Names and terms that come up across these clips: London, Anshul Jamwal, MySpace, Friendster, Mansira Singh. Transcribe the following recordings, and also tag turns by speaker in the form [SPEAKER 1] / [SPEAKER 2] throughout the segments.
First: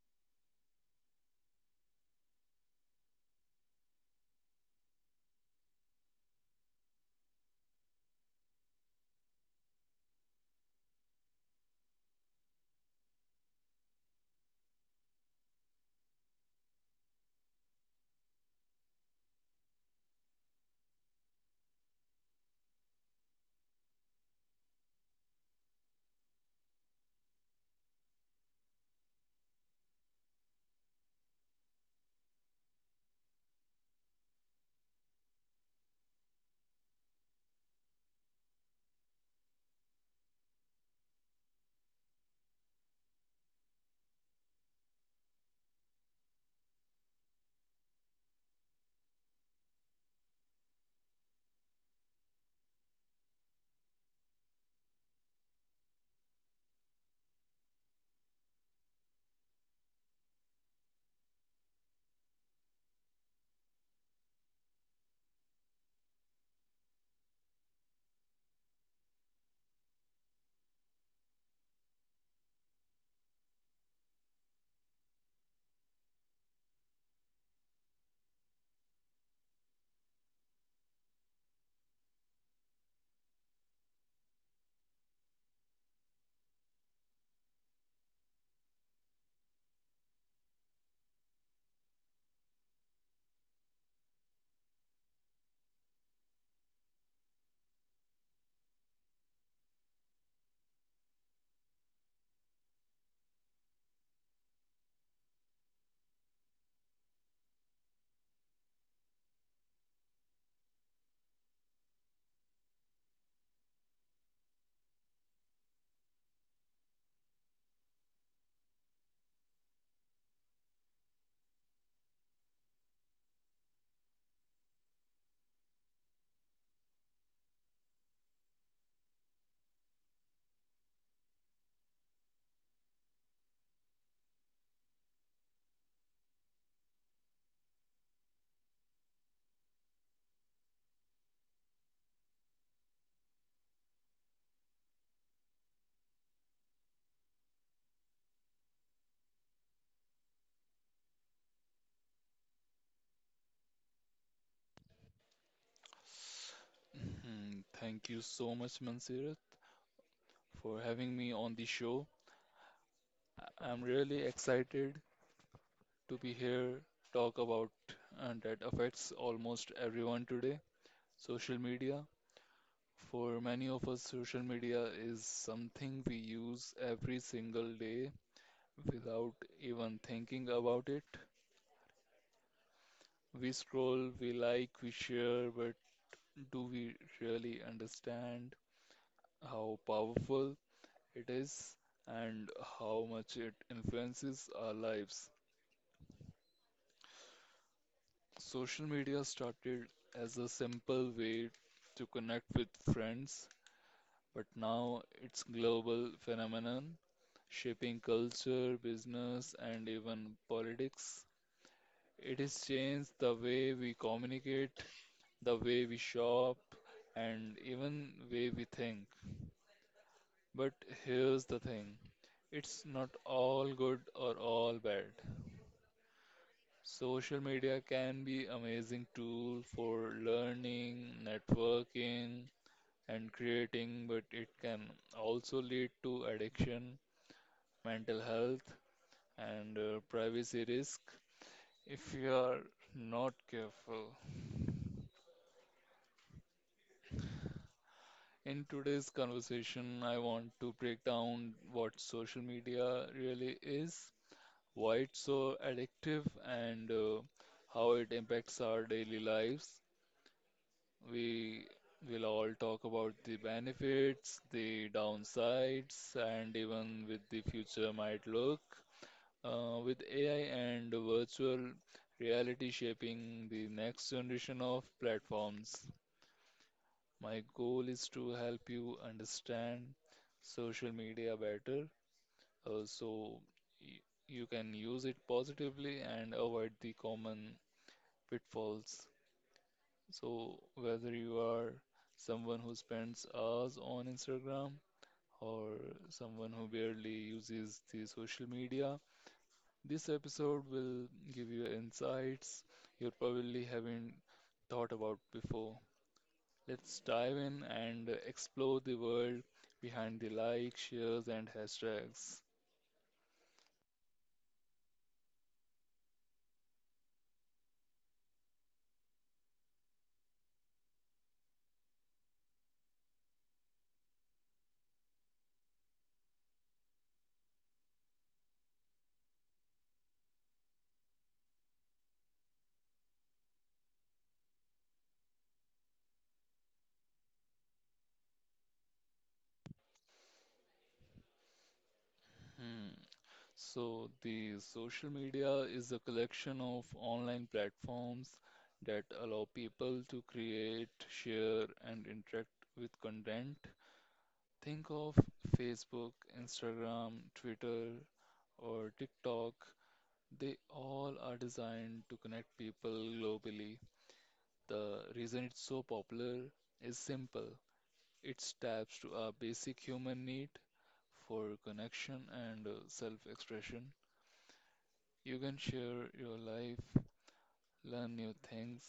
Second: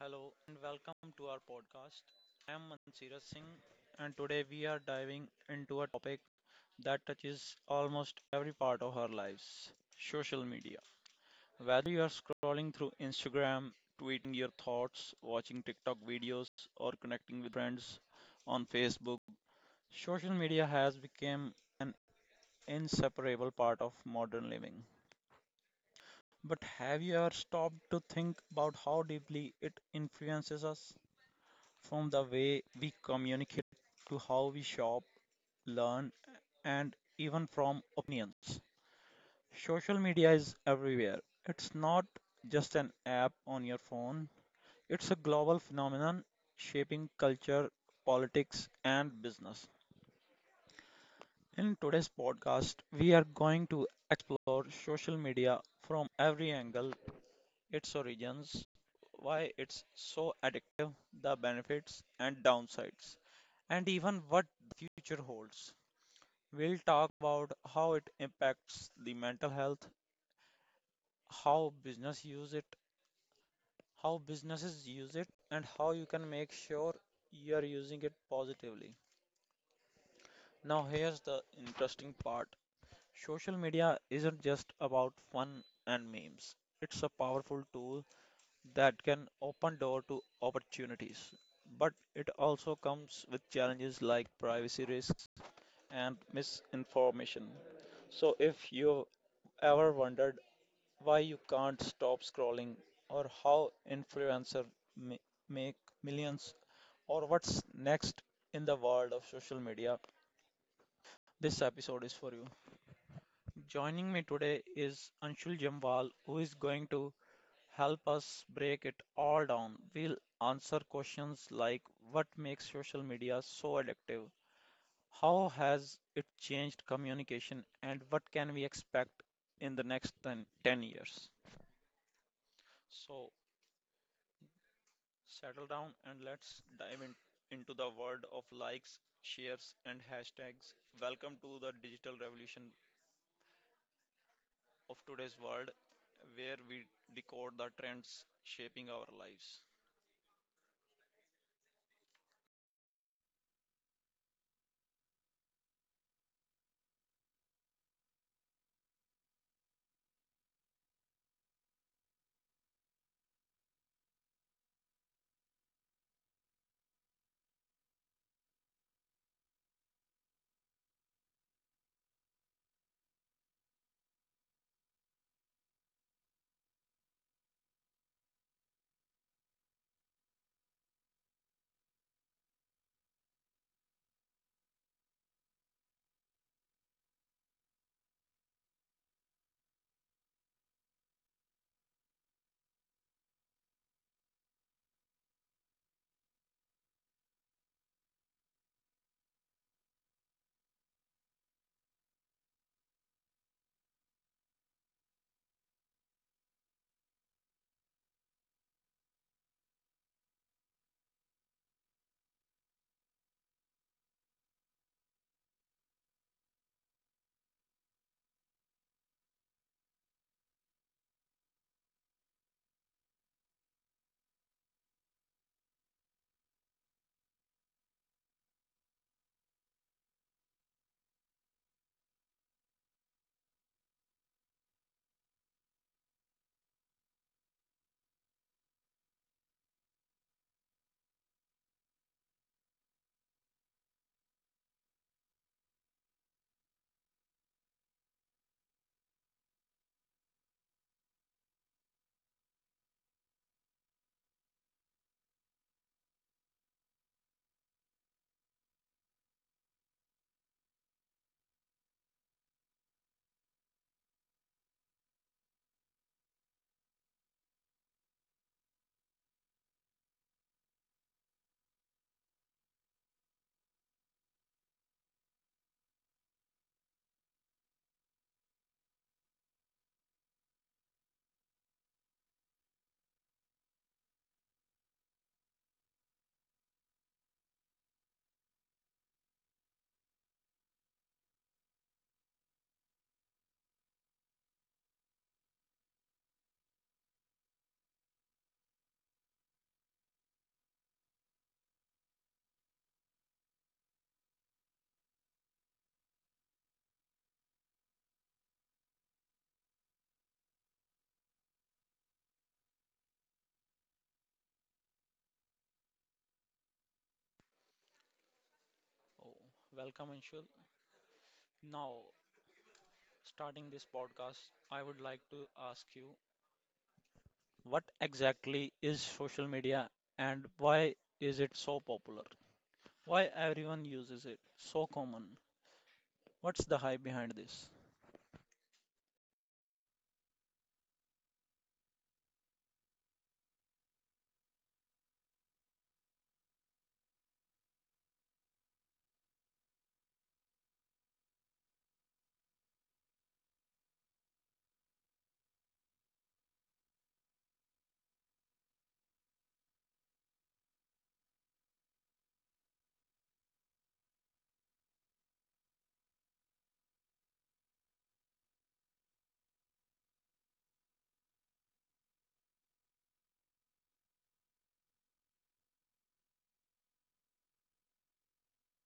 [SPEAKER 1] Hello and welcome to our podcast. I am Mansira Singh and today we are diving into a topic that touches almost every part of our lives, social media. Whether you are scrolling through Instagram, tweeting your thoughts, watching TikTok videos, or connecting with friends on Facebook, social media has become an inseparable part of modern living. But have you ever stopped to think about how deeply it influences us? From the way we communicate to how we shop, learn, and even from opinions. Social media is everywhere. It's not just an app on your phone, it's a global phenomenon shaping culture, politics, and business. In today's podcast, we are going to explore social media from every angle, its origins, why it's so addictive, the benefits and downsides, and even what the future holds. We'll talk about how it impacts the mental health, how business use it, how businesses use it, and how you can make sure you are using it positively. Now here's the interesting part. Social media isn't just about fun and memes. It's a powerful tool that can open door to opportunities, but it also comes with challenges like privacy risks and misinformation. So, if you've ever wondered why you can't stop scrolling, or how influencers ma- make millions, or what's next in the world of social media, this episode is for you. Joining me today is Anshul Jamwal, who is going to help us break it all down. We'll answer questions like what makes social media so addictive, how has it changed communication, and what can we expect in the next 10 years. So, settle down and let's dive in, into the world of likes, shares, and hashtags. Welcome to the digital revolution of today's world where we decode the trends shaping our lives.
[SPEAKER 2] Mhm. Thank you so much, Mansirat, for having me on the show. I'm really excited to be here, talk about that affects almost everyone today. Social media. For many of us, social media is something we use every single day without even thinking about it. We scroll, we like, we share, but do we really understand how powerful it is and how much it influences our lives. Social media started as a simple way to connect with friends, but now it's global phenomenon shaping culture, business, and even politics. It has changed the way we communicate, the way we shop, and even way we think. But here's the thing, it's not all good or all bad. Social media can be amazing tool for learning, networking, and creating, but it can also lead to addiction, mental health, and privacy risk if you are not careful. In today's conversation, I want to break down what social media really is, why it's so addictive, and how it impacts our daily lives. We will all talk about the benefits, the downsides, and even with the future might look. With AI and virtual reality shaping the next generation of platforms, my goal is to help you understand social media better, so y- you can use it positively and avoid the common pitfalls. So, whether you are someone who spends hours on Instagram or someone who barely uses the social media, this episode will give you insights you probably haven't thought about before. Let's dive in and explore the world behind the likes, shares, and hashtags.
[SPEAKER 1] Oh, welcome, Anshul. Now, starting this podcast, I would like to ask you what exactly is social media and why is it so popular? Why everyone uses it? So common. What's the hype behind this?
[SPEAKER 2] Hmm. So, the social media is a collection of online platforms that allow people to create, share, and interact with content. Think of Facebook, Instagram, Twitter, or TikTok. They all are designed to connect people globally. The reason it's so popular is simple. It taps to a basic human need for connection and self expression. You can share your life, learn new things,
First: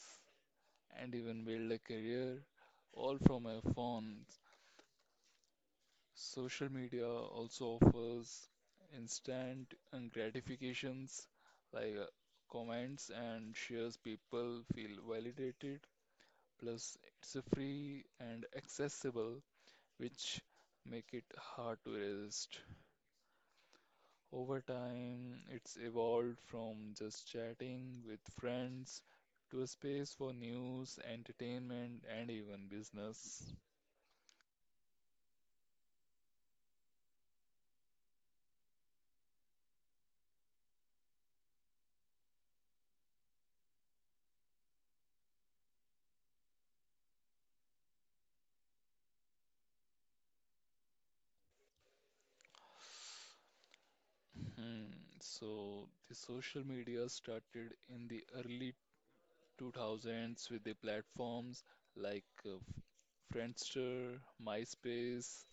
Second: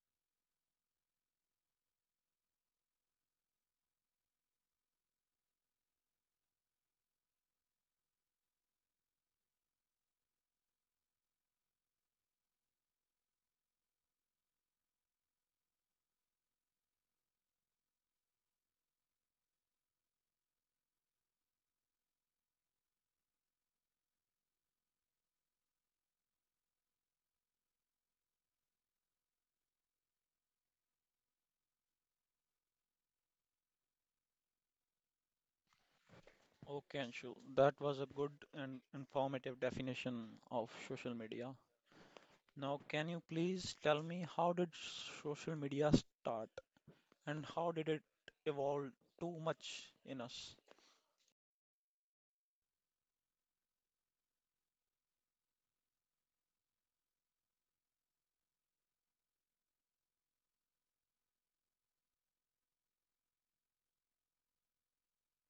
[SPEAKER 2] and even build a career all from your phone. Social media also offers instant gratifications like comments and shares. People feel validated. Plus, it's a free and accessible, which make it hard to resist. Over time, it's evolved from just chatting with friends to a space for news, entertainment, and even business.
[SPEAKER 1] Okay, Anshu, that was a good and informative definition of social media. Now, can you please tell me how did social media start and how did it evolve too much in us?
[SPEAKER 2] Hmm. So, the social media started in the early 2000s with the platforms like Friendster, MySpace.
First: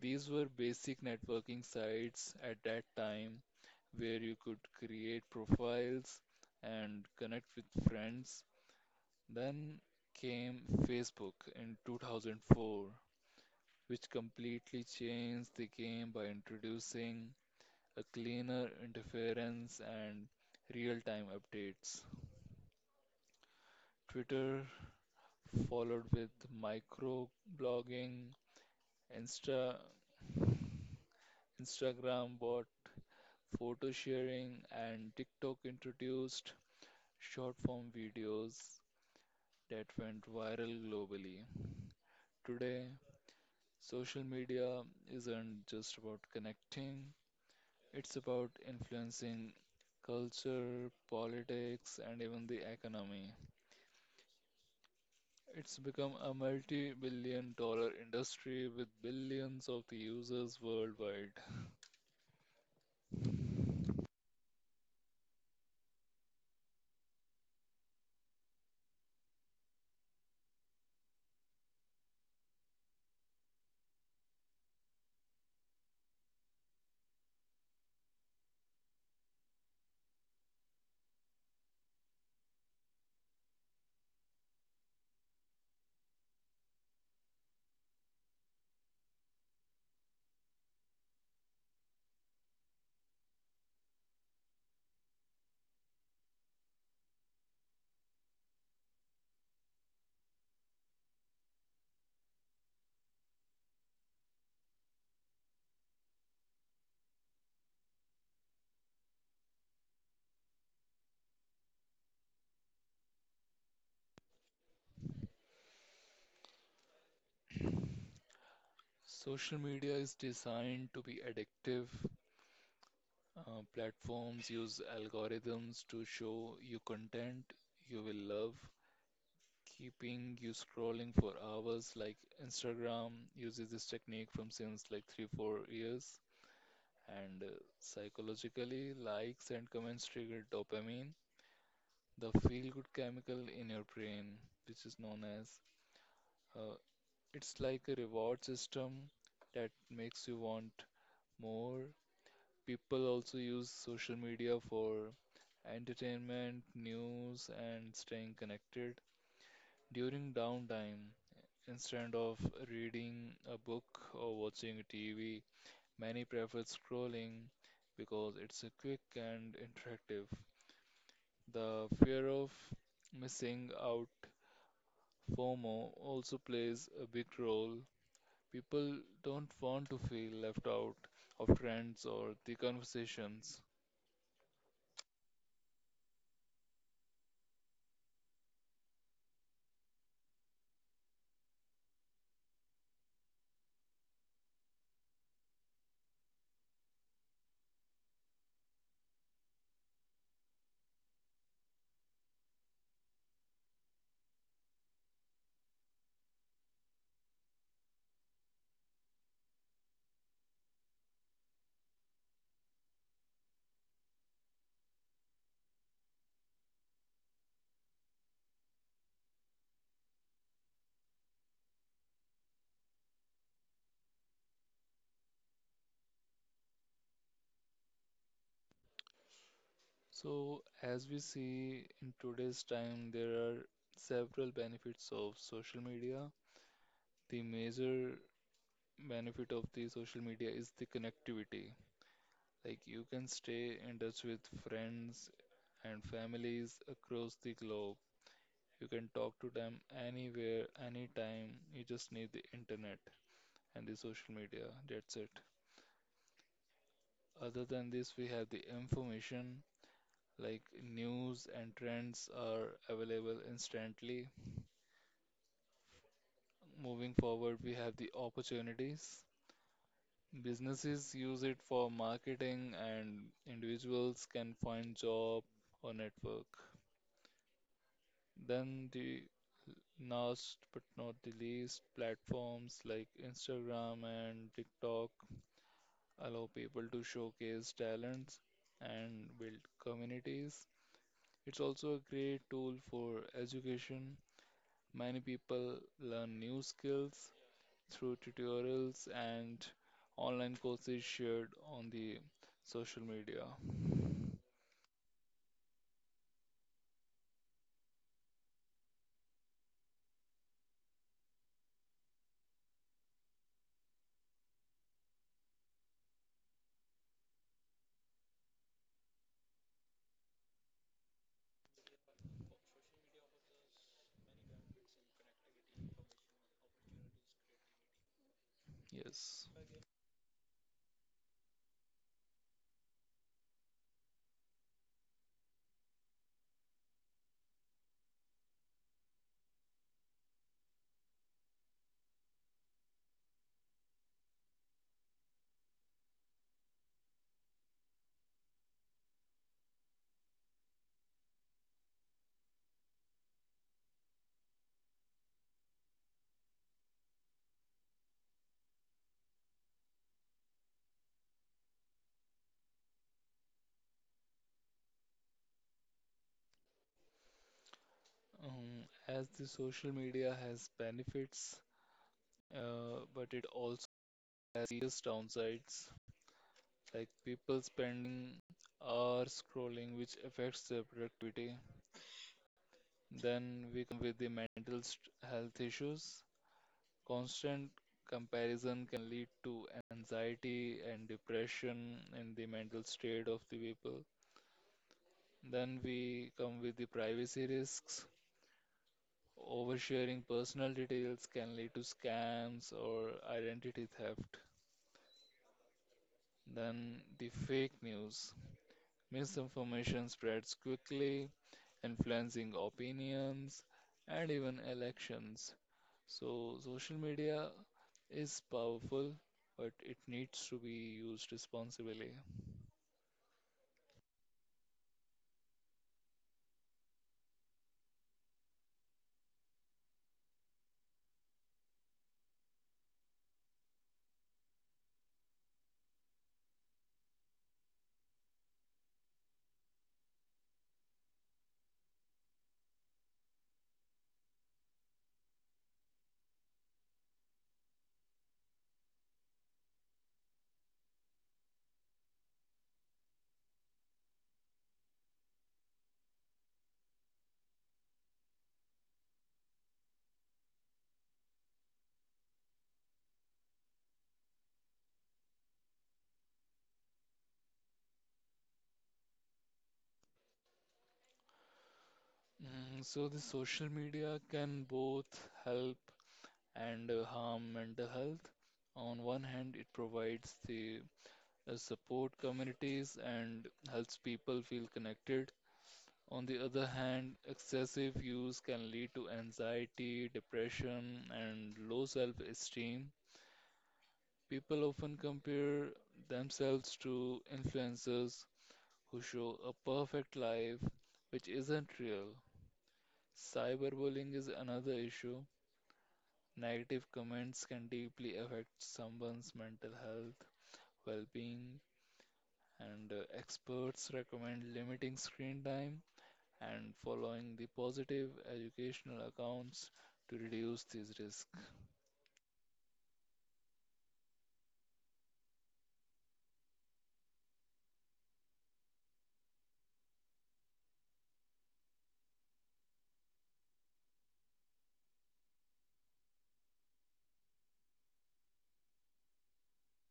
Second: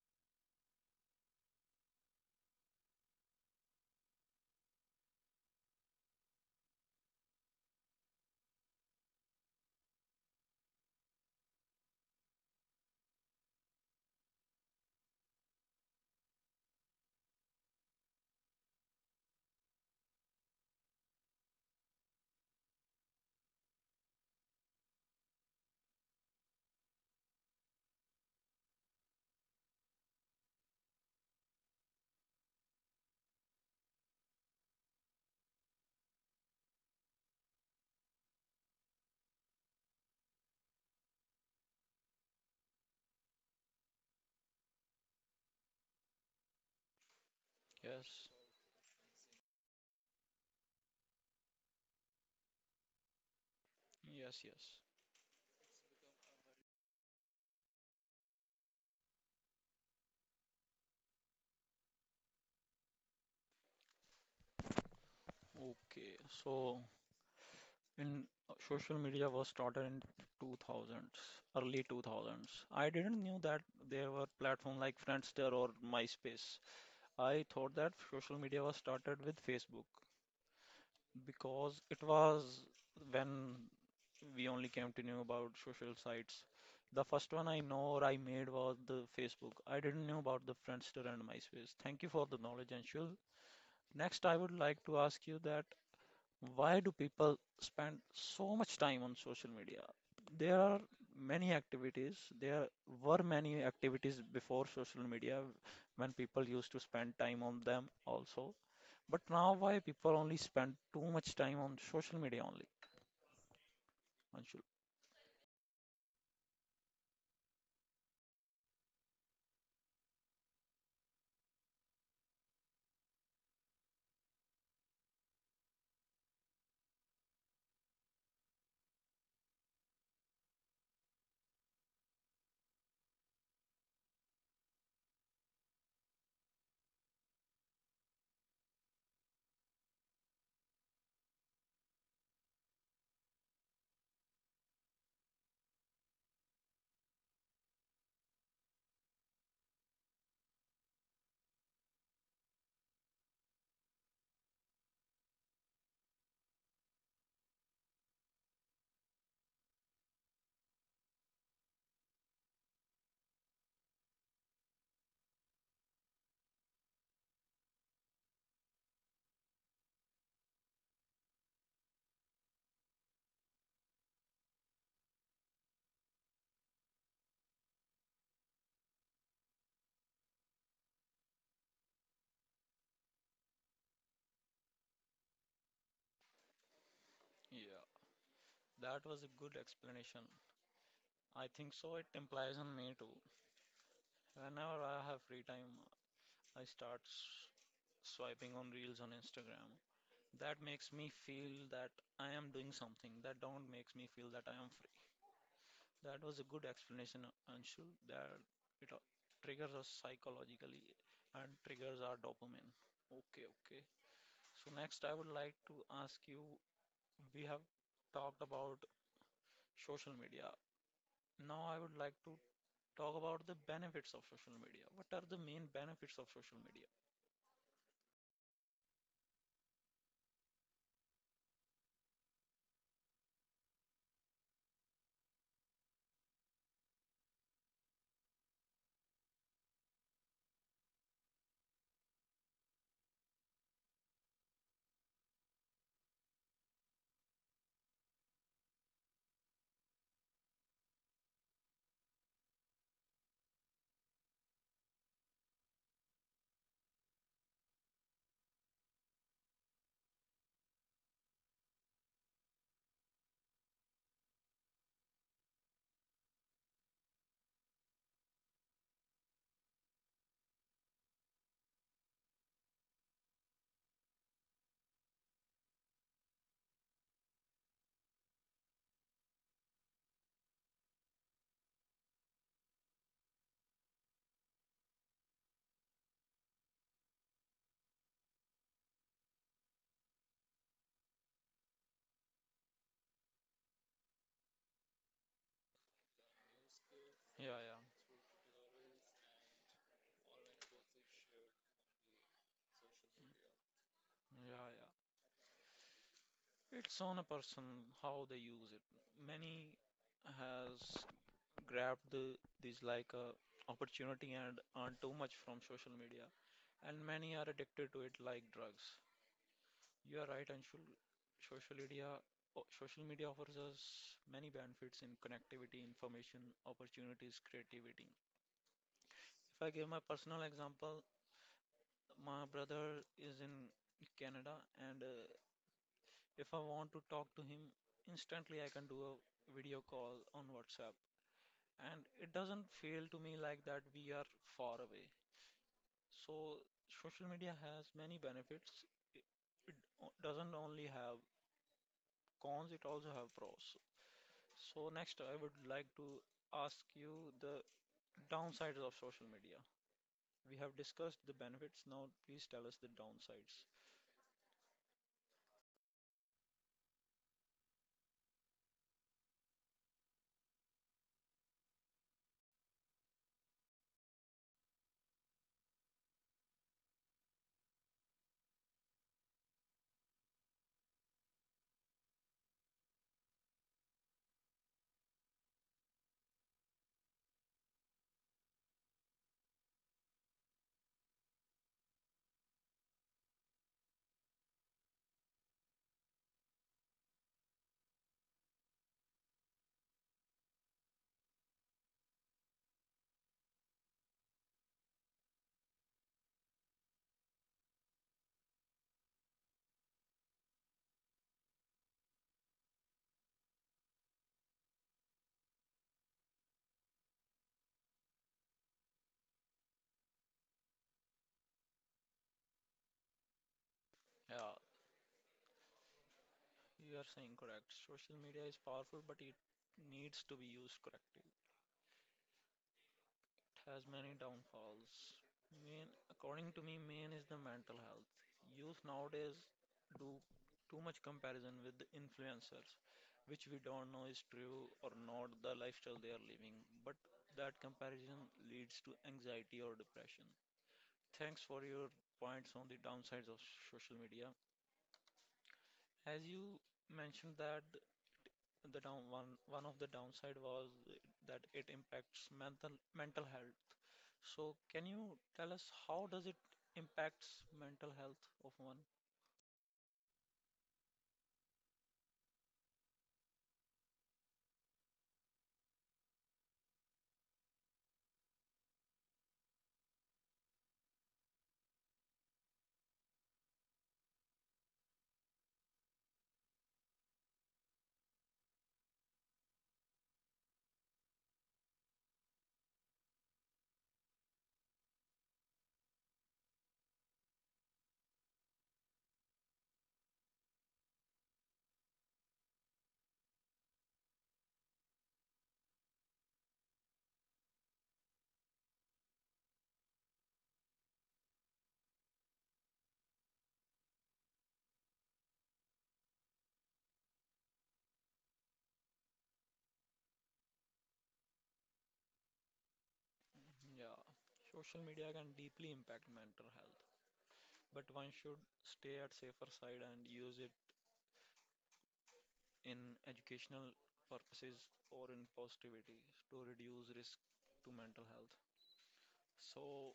[SPEAKER 2] These were basic networking sites at that time where you could create profiles and connect with friends. Then came Facebook in 2004, which completely changed the game by introducing a cleaner interference and real-time updates. Twitter followed with microblogging, Insta Instagram bought photo sharing, and TikTok introduced short-form videos that went viral globally. Today, social media isn't just about connecting, it's
[SPEAKER 1] Yes,
[SPEAKER 2] about influencing culture, politics, and even the economy.
[SPEAKER 1] yes, yes.
[SPEAKER 2] It's become a multi billion dollar industry with billions of the users worldwide.
[SPEAKER 1] Okay, so in social media was started in 2000s, early 2000s. I didn't knew that there were platforms like Friendster or MySpace. I thought that social media was started with Facebook, because it was when we only came to know about social sites. The first one I know or I made was the Facebook. I didn't know about the Friendster and MySpace. Thank you for the knowledge, Anshul. Next, I would like to ask you that why do people spend so much time on social media? There are many activities. There were many activities before social media when people used to spend time on them also. But now why people only spend too much time on social media only, Anshul?
[SPEAKER 2] Social media is designed to be addictive. Platforms use algorithms to show you content you will love keeping you scrolling for hours. Like Instagram uses this technique from since like 3, 4 years. And psychologically, likes and comments trigger dopamine, the feel-good chemical in your brain, which is known as uh, it's like a reward system that makes you want more. People also use social media for entertainment, news, and staying connected during downtime. Instead of reading a book or watching TV, many prefer scrolling because it's a quick and interactive. The fear of missing out, FOMO, also plays a big role. People don't want to feel left out of trends or the conversations.
[SPEAKER 1] Yeah, that was a good explanation. I think so. It implies on me too. Whenever I have free time, I swiping on reels on Instagram. That makes me feel that I am doing something. That don't makes me feel that I am free. That was a good explanation, Anshul. That it triggers us psychologically and triggers our dopamine. Okay, okay. So next, I would like to ask you we have talked about social media. Now I would like to talk about the benefits of social media. What are the main benefits of social media?
[SPEAKER 2] So, as we see in today's time, there are several benefits of social media. The major benefit of the social media is the connectivity. Like you can stay in touch with friends and families across the globe. You can talk to them anywhere, anytime. You just need the internet and the social media. That's it. Other than this, we have the information like news and trends are available instantly. Moving forward, we have the opportunities. Businesses use it for marketing, and individuals can find job or network. Then the last but not the least, platforms like Instagram and TikTok allow people to showcase talents and build communities. It's also a great tool for education. Many people learn new skills
[SPEAKER 1] Yeah, yeah,
[SPEAKER 2] through tutorials and online courses shared on the social media.
[SPEAKER 1] yeah, yeah. It's on a person how they use it. Many has grabbed this like a opportunity and earned too much from social media, and many are addicted to it like drugs. You are right, Anshul. Social media, Social media offers us many benefits in connectivity, information, opportunities, creativity.
[SPEAKER 2] Yes.
[SPEAKER 1] If I give my personal example, my brother is in Canada, and if I want to talk to him, instantly I can do a video call on WhatsApp, and it doesn't feel to me like that we are far away. So social media has many benefits. It, it doesn't only have cons; it also have pros. So next, I would like to ask you the downsides of social media. We have discussed the benefits. Now, please tell us the downsides.
[SPEAKER 2] As the social media has benefits, but it also has serious downsides, like people spending hours scrolling, which affects their productivity. Then we come with the mental st health issues. Constant comparison can lead to anxiety and depression in the mental state of the people. Then we come with the privacy risks. Oversharing personal details can lead to scams or identity theft. Then the fake news. Misinformation spreads quickly, influencing opinions and even elections. So, social media is powerful, but it needs to be used responsibly.
[SPEAKER 1] Yeah, you are saying correct. Social media is powerful, but it needs to be used correctly. It has many downfalls. Main, according to me, main is the mental health. Youth nowadays do too much comparison with the influencers, which we don't know is true or not the lifestyle they are living. But that comparison leads to anxiety or depression. Thanks for your points on the downsides of social media. As you mentioned that the down one of the downside was that it impacts mental health. So can you tell us how does it impacts mental health of one?
[SPEAKER 2] So, the social media can both help and harm mental health. On one hand, it provides the support communities and helps people feel connected. On the other hand, excessive use can lead to anxiety, depression, and low self esteem. People often compare themselves to influencers who show a perfect life which isn't real. Cyberbullying is another issue. Negative comments can deeply affect someone's mental health, well being, and experts recommend limiting screen time and following the positive educational accounts to reduce these risks.
[SPEAKER 1] Yeah, social media can deeply impact mental health, but one should stay at safer side and use it in educational purposes or in positivity to reduce risk to mental health. So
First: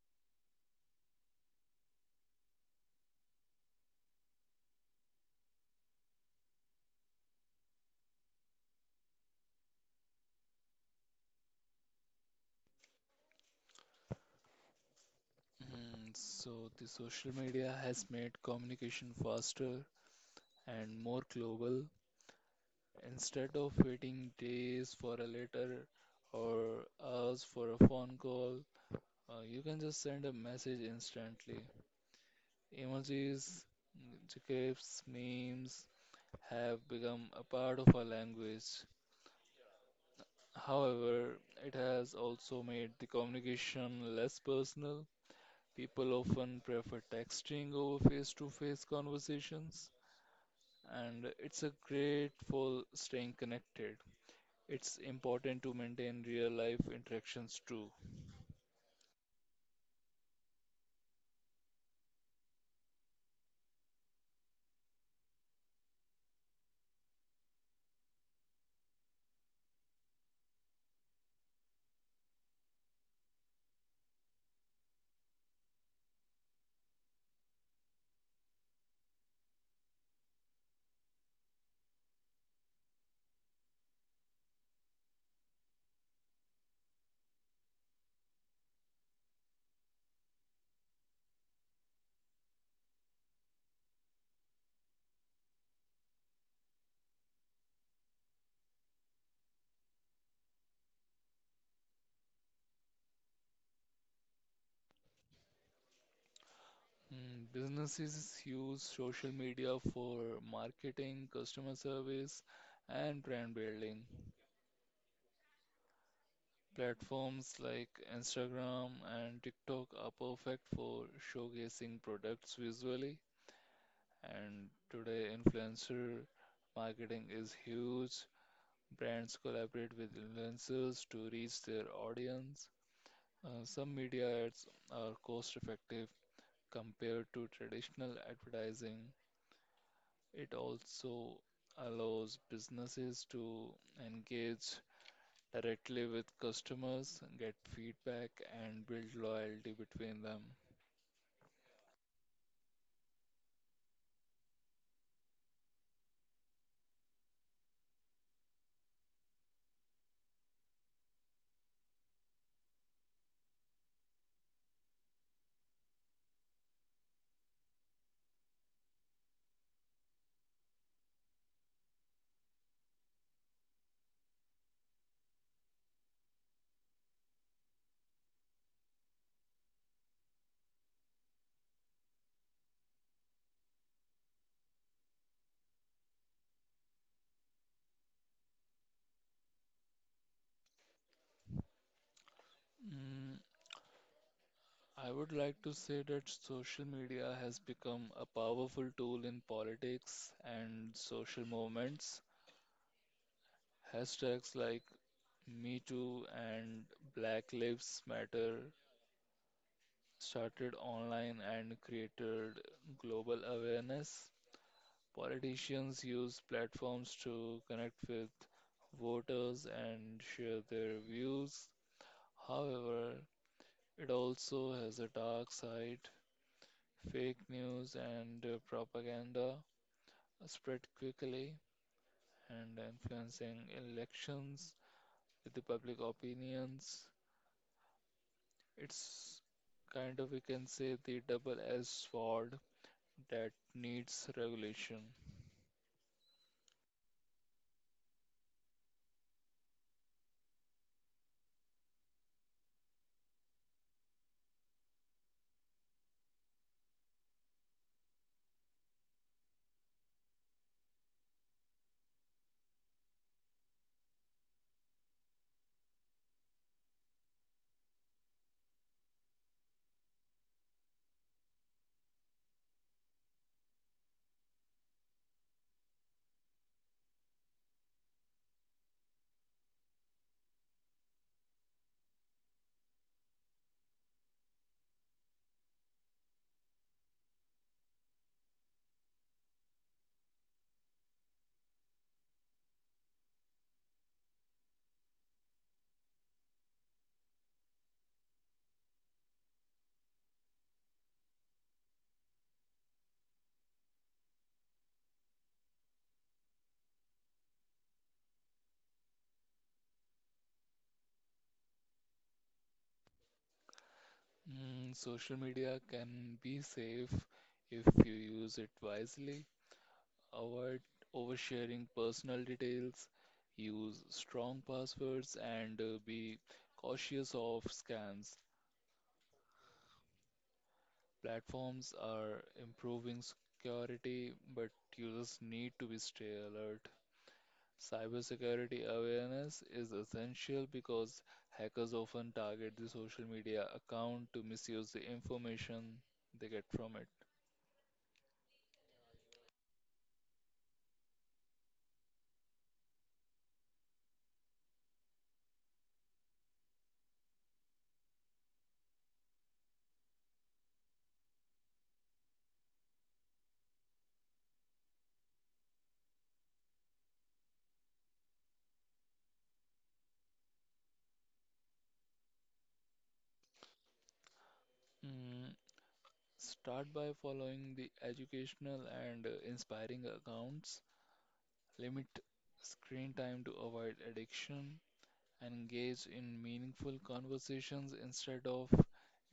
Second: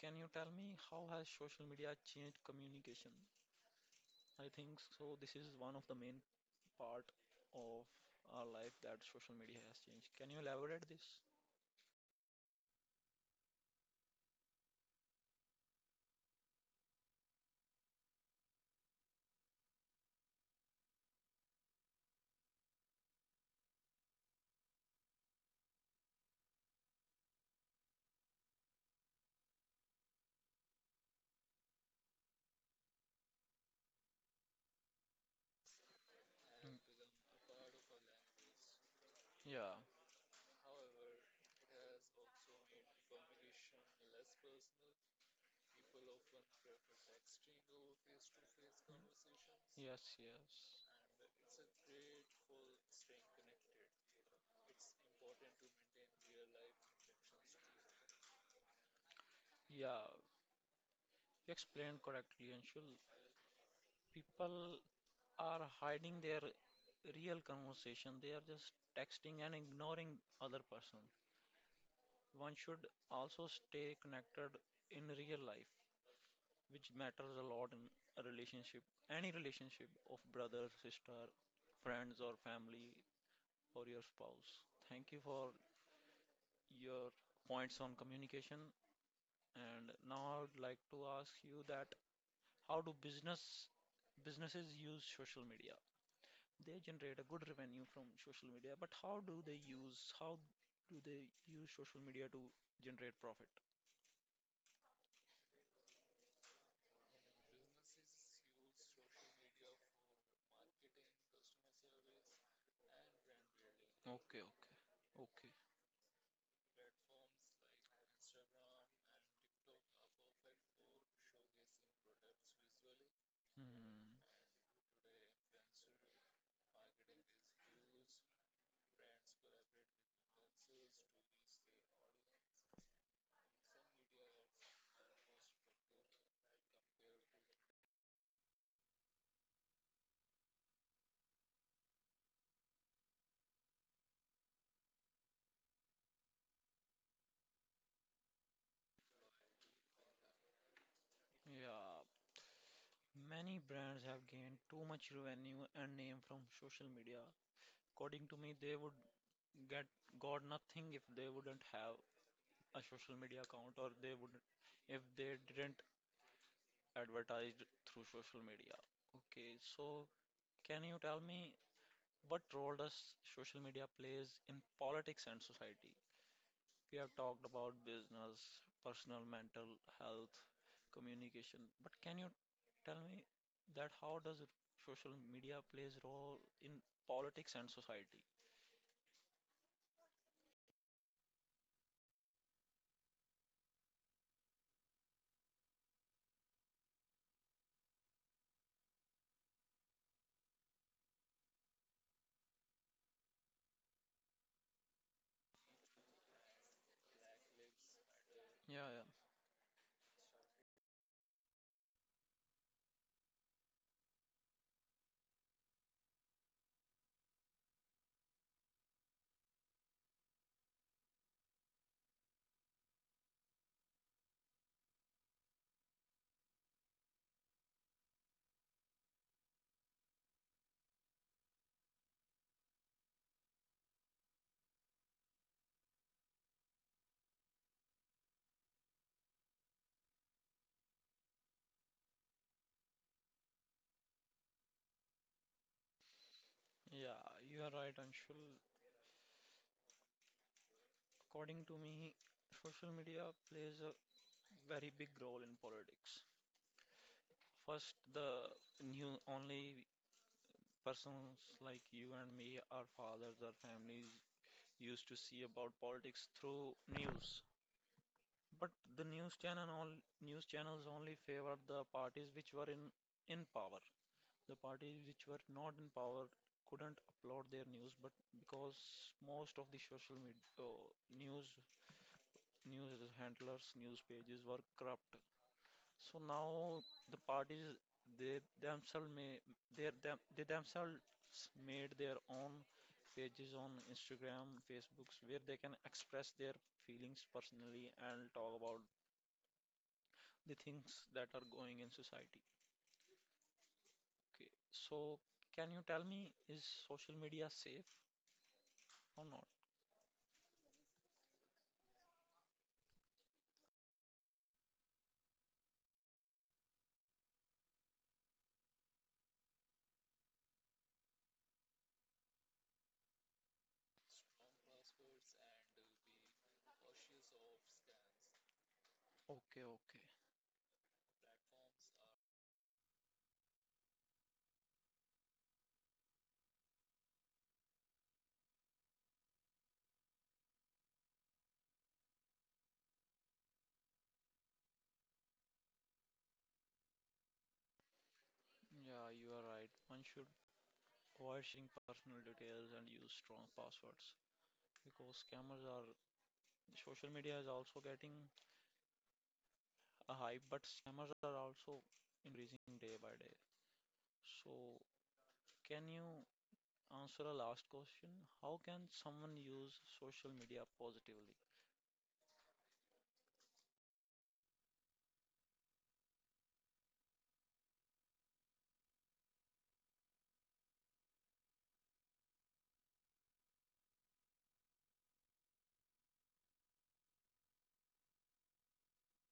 [SPEAKER 1] can you tell me how has social media changed communication? I think so this is one of the main part of our life that social media has changed. Can you elaborate this?
[SPEAKER 2] So, the social media has made communication faster and more global. Instead of waiting days for a letter or hours for a phone call, you can just send a message instantly. Emojis, gifs, memes have
[SPEAKER 1] Mm,
[SPEAKER 2] become a part of our language.
[SPEAKER 1] yeah.
[SPEAKER 2] However, it has also made the communication less personal. People often prefer texting over face-to-face conversations,
[SPEAKER 1] Yes, yes.
[SPEAKER 2] and it's a great for staying connected. It's important to maintain real-life interactions too.
[SPEAKER 1] Yeah, you explained correctly, Anshul. People are hiding their real conversation. They are just texting and ignoring other person. One should also stay connected in real life, which matters a lot in a relationship, any relationship of brother, sister, friends or family or your spouse. Thank you for your points on communication. And now I'd like to ask you that how do business businesses use social media? They generate a good revenue from social media, but how do they use social media to generate profit?
[SPEAKER 2] Businesses use social media for marketing, customer service, and brand building.
[SPEAKER 1] Okay, okay, okay.
[SPEAKER 2] Platforms like Instagram and TikTok are perfect for showcasing products visually.
[SPEAKER 1] Hmm.
[SPEAKER 2] And today, influencer marketing is huge. Brands collaborate with influencers to reach their audience. Some media ads are cost-effective compared to traditional advertising. It also allows businesses to engage directly with customers, get feedback, and build loyalty between them.
[SPEAKER 1] Yeah, many brands have gained too much revenue and name from social media. According to me, they would get got nothing if they wouldn't have a social media account, or they would if they didn't advertised through social media. Okay, so can you tell me what role does social media plays in politics and society? We have talked about business, personal mental health, communication, but can you tell me that social media plays role in politics and society?
[SPEAKER 2] Mm, I would like to say that social media has become a powerful tool in politics and social movements. Hashtags like Me Too and Black Lives Matter
[SPEAKER 1] Yeah, yeah,
[SPEAKER 2] started online and created global awareness. Politicians use platforms to connect with voters and share their views. However, it also has a dark side, fake news and propaganda spread quickly and influencing elections with the public opinions. It's kind of, we can say, the double-edged sword that needs regulation.
[SPEAKER 1] yeah, you are right, Anshul. According to me, social media plays a very big role in politics. First, the new only persons like you and me, our fathers, our families used to see about politics through news. But the news channel all news channels only favored the parties which were in power. The parties which were not in power couldn't upload their news, but because most of the social media news news handlers, news pages were corrupt. So now the parties they themselves may they them they themselves made their own pages on Instagram, Facebooks where they can express their feelings personally and talk about the things that are going in society. Okay. So can you tell me is social media safe or not?
[SPEAKER 2] Social media can be safe if you use it wisely. Avoid oversharing personal details, use strong passwords, and be cautious of scams.
[SPEAKER 1] Okay, okay.
[SPEAKER 2] Platforms are improving security, but users need to be stay alert. Cybersecurity awareness is essential because hackers often target the social media account to misuse the information they get from it.
[SPEAKER 1] Yeah, you are right. One should avoid sharing personal details and use strong passwords because scammers are, social media is also getting a hype, but scammers are also increasing day by day. So, can you answer a last question? How can someone use social media positively?
[SPEAKER 2] Mm, Start by following the educational and inspiring accounts. Limit screen time to avoid addiction. Engage in meaningful conversations instead of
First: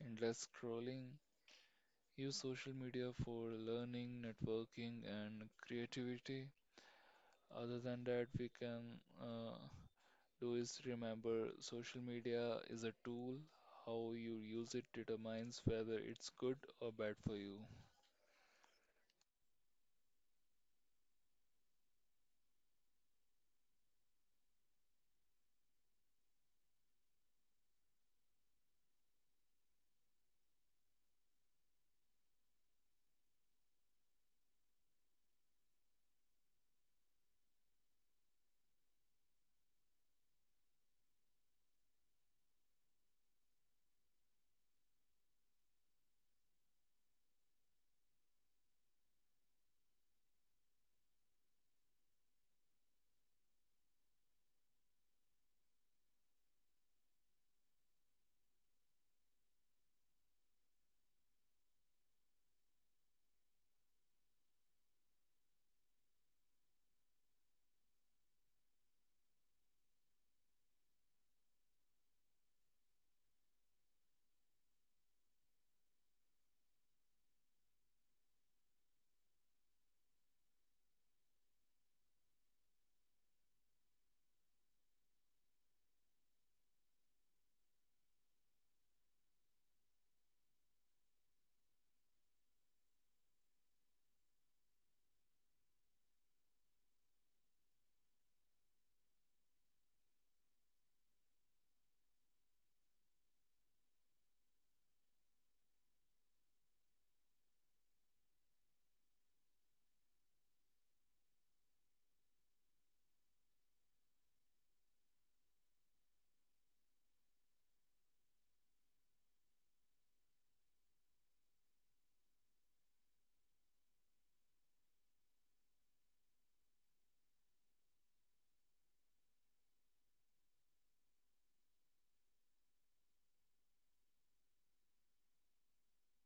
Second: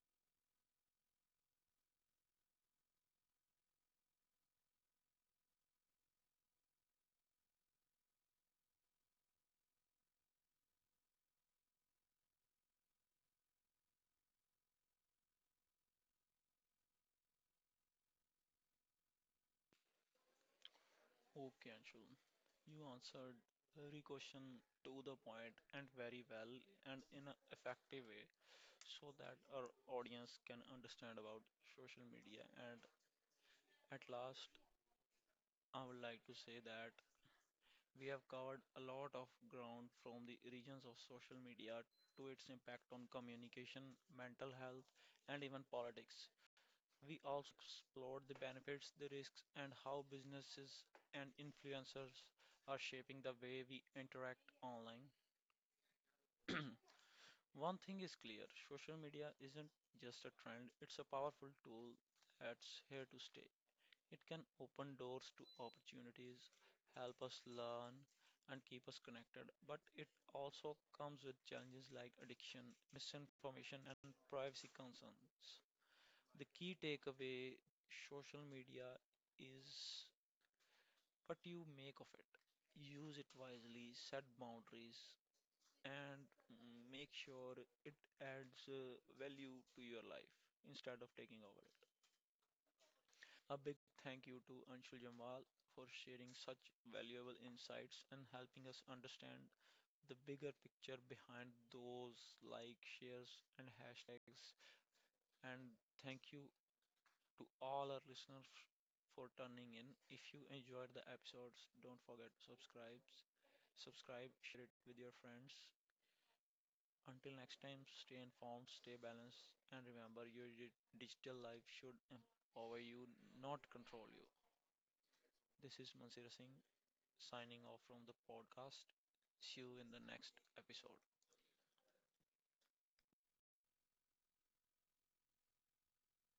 [SPEAKER 2] endless scrolling. Use social media for learning, networking, and creativity. Other than that, we can do is remember social media is a tool. How you use it determines whether it's good or bad for you.
[SPEAKER 1] Okay, Anshul, you answered every question to the point and very well and in an effective way so that our audience can understand about social media. And at last, I would like to say that we have covered a lot of ground, from the origins of social media to its impact on communication, mental health, and even politics. We also explored the benefits, the risks, and how businesses and influencers are shaping the way we interact online. One thing is clear: social media isn't just a trend, it's a powerful tool that's here to stay. It can open doors to opportunities, help us learn, and keep us connected. But it also comes with challenges like addiction, misinformation, and privacy concerns. The key takeaway: social media is what you make of it. Use it wisely, set boundaries, and make sure it adds value to your life instead of taking over. A big thank you to Anshul Jamal for sharing such valuable insights and helping us understand the bigger picture behind those like, shares, and hashtags. And thank you to all our listeners for turning in. If you enjoyed the episodes, don't forget to subscribe, share it with your friends. Until next time, stay informed, stay balanced, and remember your digital life should empower you, not control you. This is Mansira Singh signing off from the podcast. See you in the next episode.